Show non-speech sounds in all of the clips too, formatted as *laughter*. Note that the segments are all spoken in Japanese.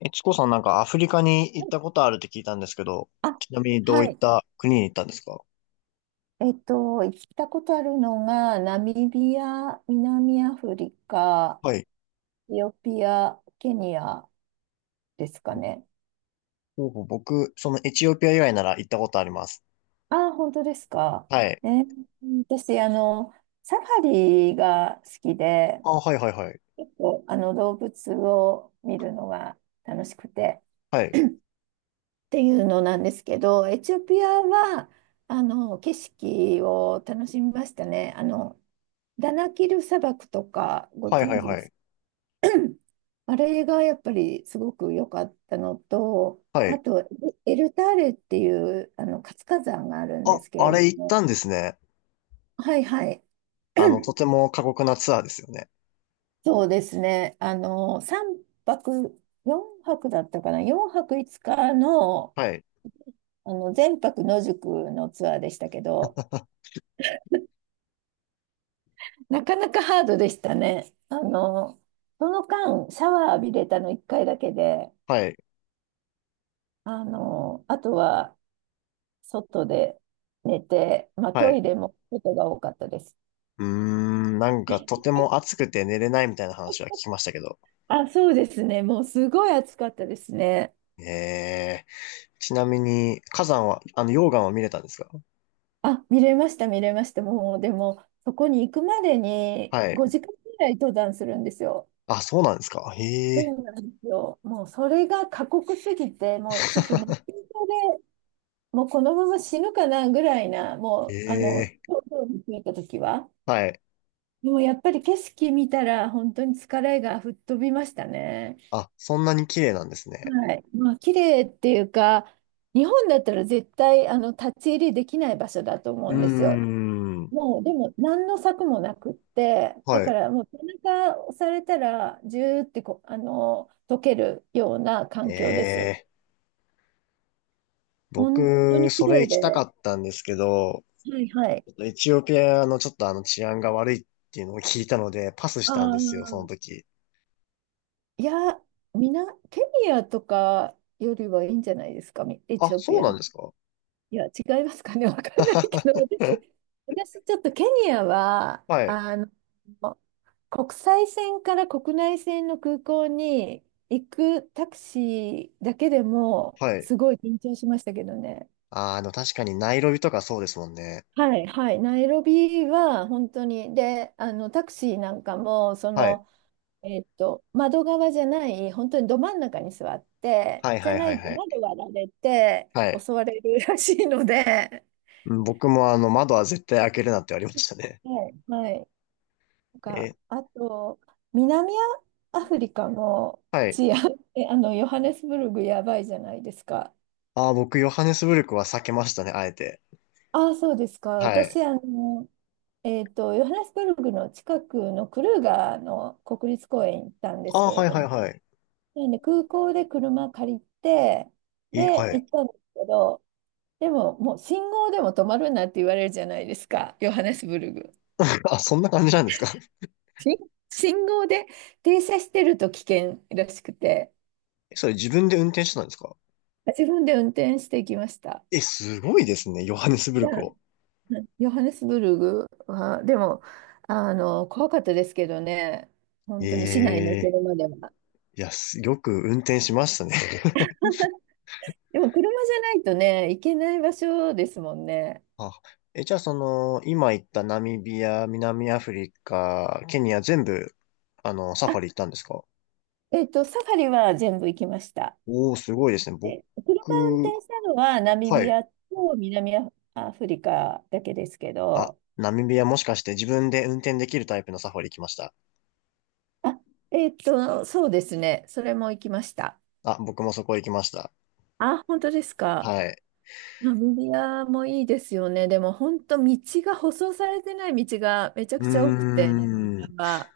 チコさんなんかアフリカに行ったことあるって聞いたんですけど、あちなみにどうはいっい。た国に行ったんですか？行ったことあるのが、ナミビア、南アフリカ、はい。エチオピア、ケニアですかね。ほうほう僕、そのエチオピア以外なら行ったことあります。ああ、本当ですか。はい。えー私、サファリが好きで、あ、はいはいはい。結構動物を見るのが楽しくて は *clears throat* い。っていうのなんですけど、エチオピアは、景色を楽しみましたね。ダナキル砂漠とか、ごはいは存い知はでい。す？ *clears throat* あれがやっぱりすごく良かったのと、はあい。と、エルターレっていうあの活火山があるんであ、すけあれれど行っも、たんですね。はいはい、と *clears throat* ても過酷なツアーですよね。そうですね、3泊、4泊だったかな、4泊5日の、はい。全泊野宿のツアーでしたけど、*laughs* なかなかハードでしたね。その間、シャワー浴びれたの1回だけで、はい。あとは外で寝て、まあ、はトい。イレも外が多かったです。なんかとても暑くて寝れないみたいな話は聞きましたけど。あ、そうですね。もうすごい暑かったですね。ええ。ちなみに、火山は、溶岩は見れたんですか？あ、見れました、見れました。もう、でも、そこに行くまでにはい。5時間ぐらい登山するんですよ。あ、そうなんですか。へえ。そうなんですよ。もう、それが過酷すぎて、もう、ちょっと熱中 *laughs* 症で、もう、このまま死ぬかなぐらいな、もう、ええ、東京に着いた時は。はい。でも、やっぱり景色見たら、本当に疲れが吹っ飛びましたね。あ、そんなに綺麗なんですね。はい。まあ、綺麗っていうか、日本だったら絶対立ち入りできない場所だと思ううーんですよ。ん。もう、でも何の策もなくって、だはかい。らもう背中を押されたら、ジューってこう、溶けるようなえ環境ですよ。え、本当僕、に綺それ麗行きたかで。ったんですけど、はいはい。エチオピアのちょっと治安が悪いっていうのを聞いたので、パスしあたんですよ、そのあ。時。いや、ケニアとかよりはいいんじゃないですか、エあ、チオそピうアなんの。ですか？ いや、違いますかね、*laughs* わかんないけど、*laughs* 私ちょっとケニアは、はい。国際線から国内線の空港に行くタクシーだけでも、はい。すごい緊張しましたけどね。あー、確かにナイロビとかそうですもんね。はい、はい、ナイロビは本当に、で、あのタクシーなんかも、はい。窓側じゃない、本当にど真ん中に座って、はいじゃはいなはいいとはい。窓割られてはい。襲われるらしいので、うん、僕も窓は絶対開けるなって言われましたね。はい、はいえあと、南アフリカのはい。治安、*laughs* ヨハネスブルグやばいじゃないですか。あー、僕、ヨハネスブルクは避けましたね、あえて。ああ、そうですか。はい。私、ヨハネスブルグの近くのクルーガーの国立公園行ったんであすあ、けれはいどはいも、はい。なんで空港で車借りて、で、は行い。ったんですけど、でも、もう信号でも止まるなって言われるじゃないですか、ヨハネスブルグ。*laughs* あ、そんな感じなんですか？ し信号で停車してると危険らしくて。*laughs* それ自分で運転してたんですか？自分で運転していきました。え、すごいですね。ヨハネスブじルゃあ、クを。うん、ヨハネスブルグは、でも、怖かったですけどね、え本当に市内のえ、車では。いや、*laughs* よく運転しましたね。でも、車じゃないとね、行けない場所ですもんね。*laughs* あ、じゃあその、今言ったナミビア、南アフリカ、ケニア全部、サフあ、ァリ行ったんですか？サファリは全部行きました。おー、すごいですね。僕、で、車運転したのはナミはビい。アと南アアフリカだけですけあ、ど、ナミビアもしかして自分で運転できるタイプのサファリ行きました？あ、そうですね、それも行きました。あ、僕もそこ行きました。あ、本当ですか。はい。ナミビアもいいですよね。でも本当道が舗装されてない道がめちゃうくーちゃ多くて、ナミビん。アは。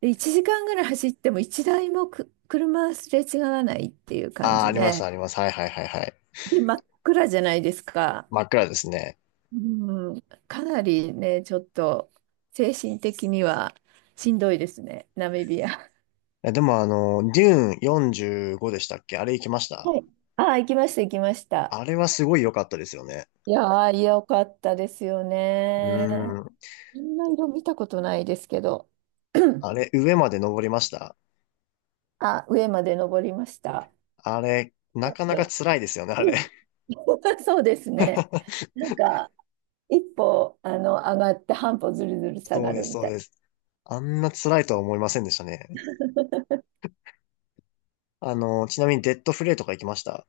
で、1時間ぐらい走っても1台も車すれ違わないっていう感ああ、じあります、で、あります。はいはいはいはい。で、真っ暗じゃないですか。真っ暗ですね。うん、かなりね、ちょっと精神的にはしんどいですね、ナミビア。でもデューン45でしたっけ？あれ行きました？はい。ああ、行きました、行きました。あれはすごい良かったですよね。いやー、よかったですようね。ーん。みんな色見たことないですけど。あれ、*clears throat* 上まで登りました？あ、上まで登りました。あれ、だなっかなかて。辛いですよね、あれ。うん *laughs* そうですね。*laughs* なんか、一歩、上がって半歩ずるずる下そうがでるす、みそうたいです。あんな辛いとは思いませんでしたね。ちなみにデッドフレイとか行きました？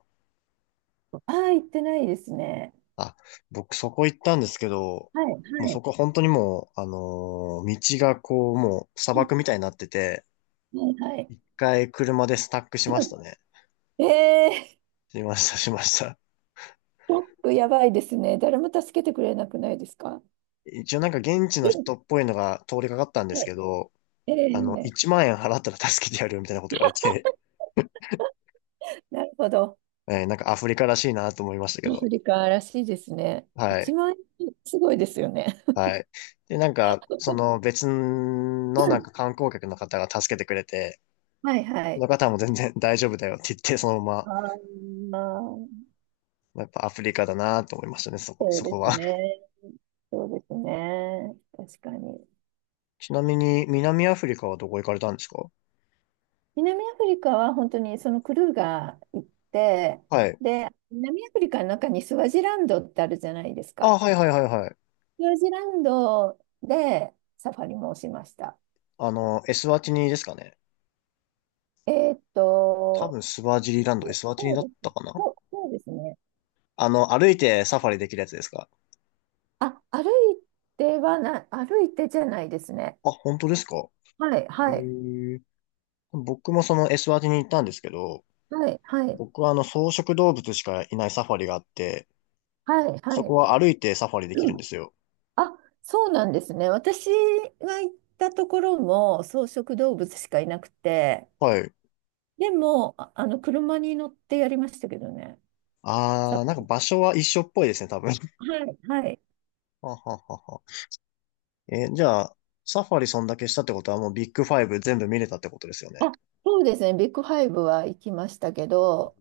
な。ああ、行ってないですね。あ、僕そこ行ったんですけど、はい、もうはそい。こ本当にもう、道がこう、もう砂漠みたいになってて、うん、はい、はい。一回車でスタックしましたうね。ん、しました、しました。トラックやばいですね。誰も助けてくれなくないですか？一応なんか現地のうん、人っぽいのが通りかかったんではすけい。ど、えー、1万円払ったら助けてやるよみたいなこと言われて、なるほど。*laughs* なんかアフリカらしいなと思いましたけアど。フリカらしいですね。は一い。万円、すごいですよね。はい。で、なんか、その別のなんか観光客の方が助けてくれて、はい、はそい。の方も全然大丈夫だよって言って、そのまま、ああ。まあやっぱアフリカだなと思いましたね、そこ、そそうでこすは。ね。そうですね。確かに。*laughs* ちなみに、南アフリカはどこ行かれたんですか？南アフリカは本当にそのクルーが行って、はい。で、南アフリカの中にスワジランドってあるじゃないですあ、か。はいはいはいはい。スワジランドでサファリもしました。エスワティニですかね。えーっ多と、分スワジリランド、そエうスワティニそうだっです。たかな？そうそうですね。歩いてサファリできるやつですか？あ、歩いてじゃないですね。あ、本当ですか？はい、えはい、ー、僕もそのエスワティニ行ったんですけど、はい、はい、僕は草食動物しかいないサファリがあって、はい、はそこい。は歩いてサファリできるんですよ。あ、そうなんですね。私が行ったところも草食動物しかいなくて、はい。でも、車に乗ってやりましたけどね。サあー、フなァんかリ場所は一緒っぽいですね、多分。*laughs* はい、はい。はははは。じゃあ、サファリそんだけしたってことはもうビッグファイブ全部見れたってことですよね。あ、そうですね。ビッグファイブは行きましたけど、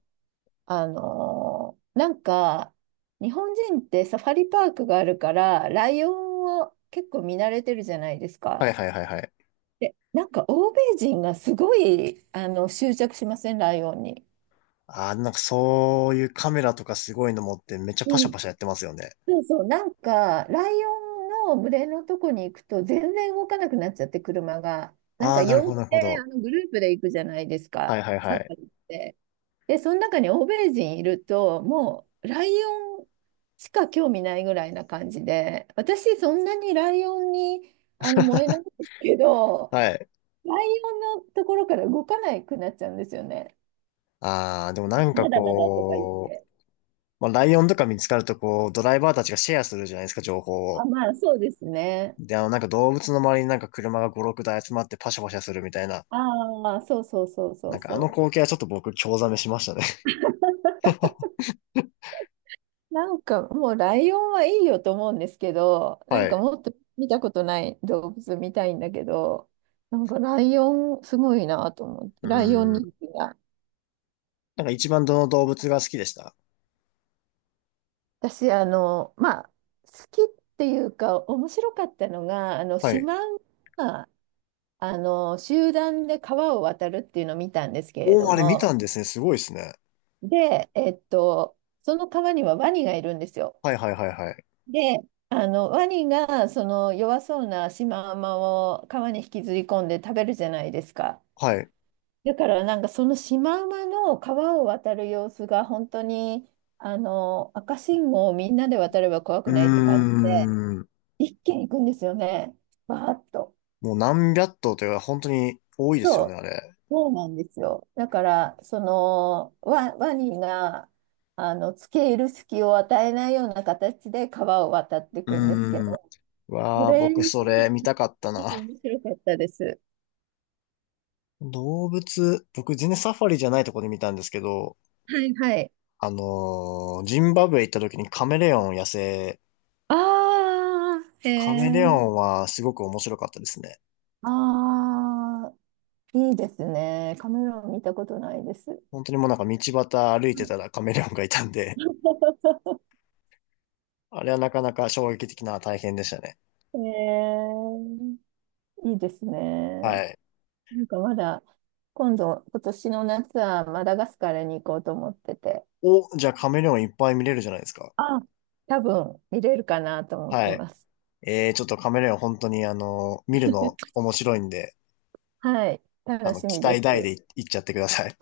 なんか、日本人ってサファリパークがあるから、ライオンを結構見慣れてるじゃないですはか。いはいはいはい。で、なんか欧米人がすごい、執着しません、ライオンに。あー、なんかそういうカメラとかすごいの持ってめっちゃうパシャん。パシャやってますよね。そうそう、なんか、ライオンの群れのとこに行くと、全然動かなくなっちゃって、車が。なんあか、あ、なるほ4ど、なるほでど。グループで行くじゃないですはか、いはいサはフい。ァリって。で、その中に欧米人いると、もう、ライオンしか興味ないぐらいな感じで、私、そんなにライオンに燃えないんですけど、はい。ライオンのところから動かなくなっちゃうんですよね。ああ、でもなんかまだまだとか言っこて。う、まあ、ライオンとか見つかるとこう、ドライバーたちがシェアするじゃないですか、情報を。あ、まあ、そうですね。で、なんか動物の周りになんか車が5、6台集まってパシャパシャするみたいな。ああ、そうそうそうそなうんかあのそう。光景はちょっと僕、興ざめしましたね。なんかもうライオンはいいよと思うんですけど、*laughs* なんはかい。もっと見たことない動物見たいんだけど、なんかライオンすごいなと思って、うライオンん。人気が。なんか一番どの動物が好きでした？私、まあ、好きっていうか、面白かったのが、はシい。マウマ、集団で川を渡るっていうのを見たんですけれおどー、あれ見たも、んですね。すごいですね。で、その川にはワニがいるんですよ。はいはいはいはい。で、ワニがその弱そうなシマウマを川に引きずり込んで食べるじゃないですか。はい。だからなんかそのシマウマの川を渡る様子が本当に、赤信号をみんなで渡れば怖うくーないって感じで、ん。一気に行くんですよね。バーッと。もう何百頭というか、本当に多いですよね、あれ。そうなんですよ。だから、ワニが、付け入る隙を与えないような形で川を渡っていうくんですけーん。ど、こわあ、れ、僕そなれ見たかったんな。か面白かったです。動物、僕全然サファリじゃないとこで見たんですけど、はいはい。ジンバブエ行った時にカメレオン野生、ああ、へカえ。メレオンはすごく面白かったですね。ああ、いいですね。カメラを見たことないです。本当にもうなんか道端歩いてたらカメレオンがいたんで、*laughs* あれはなかなか衝撃的な体験でしたね。へえ、いいですね。はい。なんかまだ、今度、今年の夏はマダガスカルに行こうと思ってて、お、じゃあカメレオンいっぱい見れるじゃないですか。あ、多分見れるかなと思っはてい。ます。ちょっとカメレオン本当に見るの *laughs* 面白いんで、はい、楽し期みで待大です。行っちゃってください。